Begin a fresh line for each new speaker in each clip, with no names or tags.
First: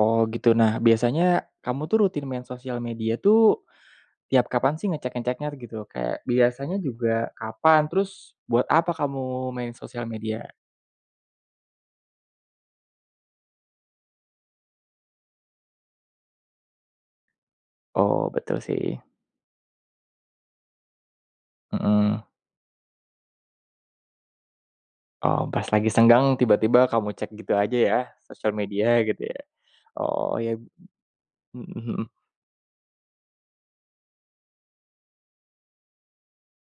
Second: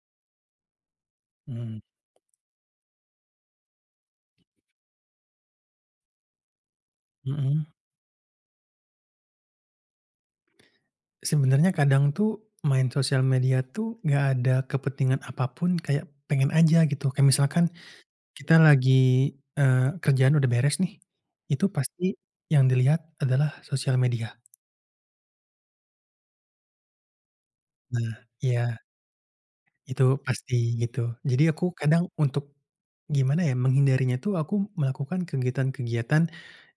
Oh, gitu. Nah biasanya,
Mhm.
kamu tuh rutin main sosial media tuh, tiap kapan sih ngecek-ngeceknya gitu? Kayak, biasanya juga
Mhm.
kapan? Terus, buat apa kamu main sosial media?
Sebenarnya kadang tuh, main sosial media tuh, nggak ada kepentingan apa pun, kayak pengen aja gitu. Kayak misalkan,
Oh.
kita
Betul,
lagi,
sih.
eee, kerjaan udah beres nih. Itu pasti,
Mhm.
yang dilihat adalah sosial media.
Oh, pas lagi senggang, tiba-tiba kamu cek gitu aja, ya?
Nah,
Sosial
iya.
media, gitu ya.
Itu
Oh,
pasti,
yab
gitu. Jadi aku
mhm
kadang
mhm.
untuk gimana ya, menghindarinya itu, aku melakukan kegiatan-kegiatan,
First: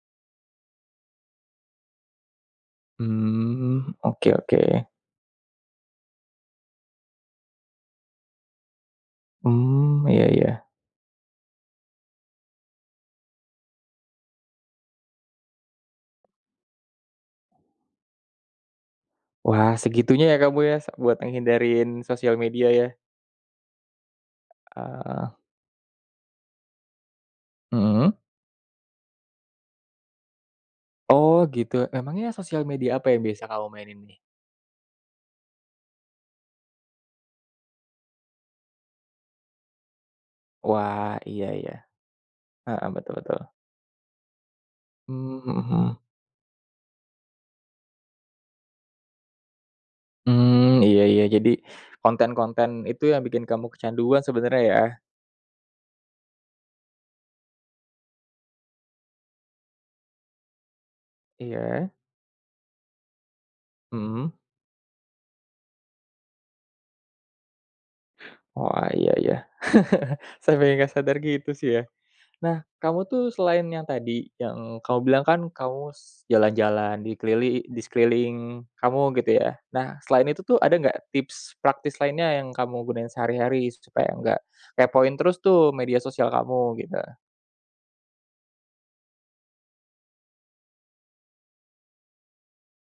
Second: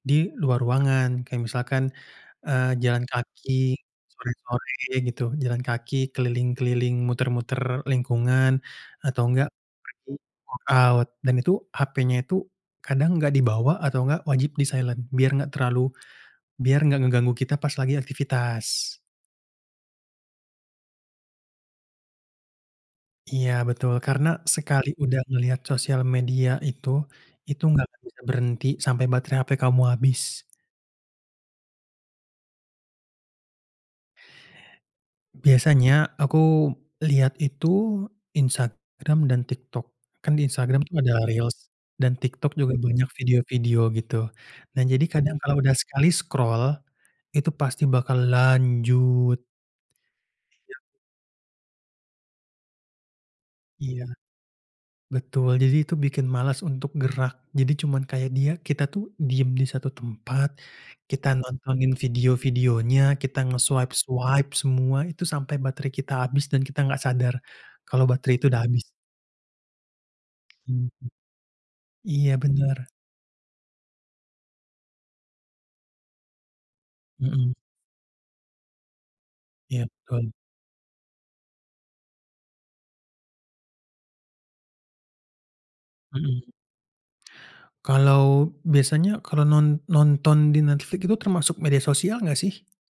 di luar ruangan. Kayak misalkan, eee, jalan kaki
Mmm. Oke oke.
sore-sore, gitu. Jalan kaki keliling-keliling, muter-muter lingkungan, atau enggak,
Mmm.
pergi
Iya iya.
workout. Dan itu, hapenya itu, kadang enggak dibawa atau enggak, wajib di-silent, biar enggak terlalu, biar enggak ngeganggu kita pas lagi aktivitas.
Wah, segitunya ya kamu ya sa buat ngehindarin sosial media, ya?
Iya, betul. Karena, sekali udah
Ah.
ngelihat sosial media itu itu nggak akan
Mhm.
bisa berhenti, sampai baterai hape kamu habis.
Oh, gitu. Emangnya sosial media apa yang biasa kamu mainin ini?
Biasanya, aku lihat itu, Instagram dan TikTok. Kan di Instagram tuh
Wah,
ada
iya
Reels
iya.
dan TikTok juga
Heeh,
banyak
betul betul.
video-video, gitu. Nah jadi kadang
Mhm
kalau udah
mhm.
sekali scroll, itu pasti bakal lanjut. Iya.
Mmm, Iya iya. Jadi, konten-konten itu, yang bikin kamu
Iya,
kecanduan sebenarnya, ya?
betul. Jadi itu bikin malas untuk gerak. Jadi cuman kayak dia kita tuh, diam di satu tempat, kita
Iya.
nontonin video-videonya, kita
Mhm.
nge-swipe-swipe semua, itu sampai baterai kita habis dan kita nggak sadar, kalau baterai itu udah habis.
Wah iya ya. Sampe
Mhm.
gak sadar gitu sih, ya.
Iya,
Nah,
bener.
kamu tuh selain yang tadi, yang kamu bilang kan, kamu s jalan-jalan di
Mhm.
kelili di sekeliling kamu, gitu ya?
Iya,
Nah, selain
betul.
itu tuh, ada nggak tips praktis lainnya, yang kamu gunain sehari-hari? Supaya nggak kepoin terus tuh media sosial
Mhm.
kamu, gitu.
Kalau biasanya, kalau non nonton di Netflix itu, termasuk media sosial nggak, sih?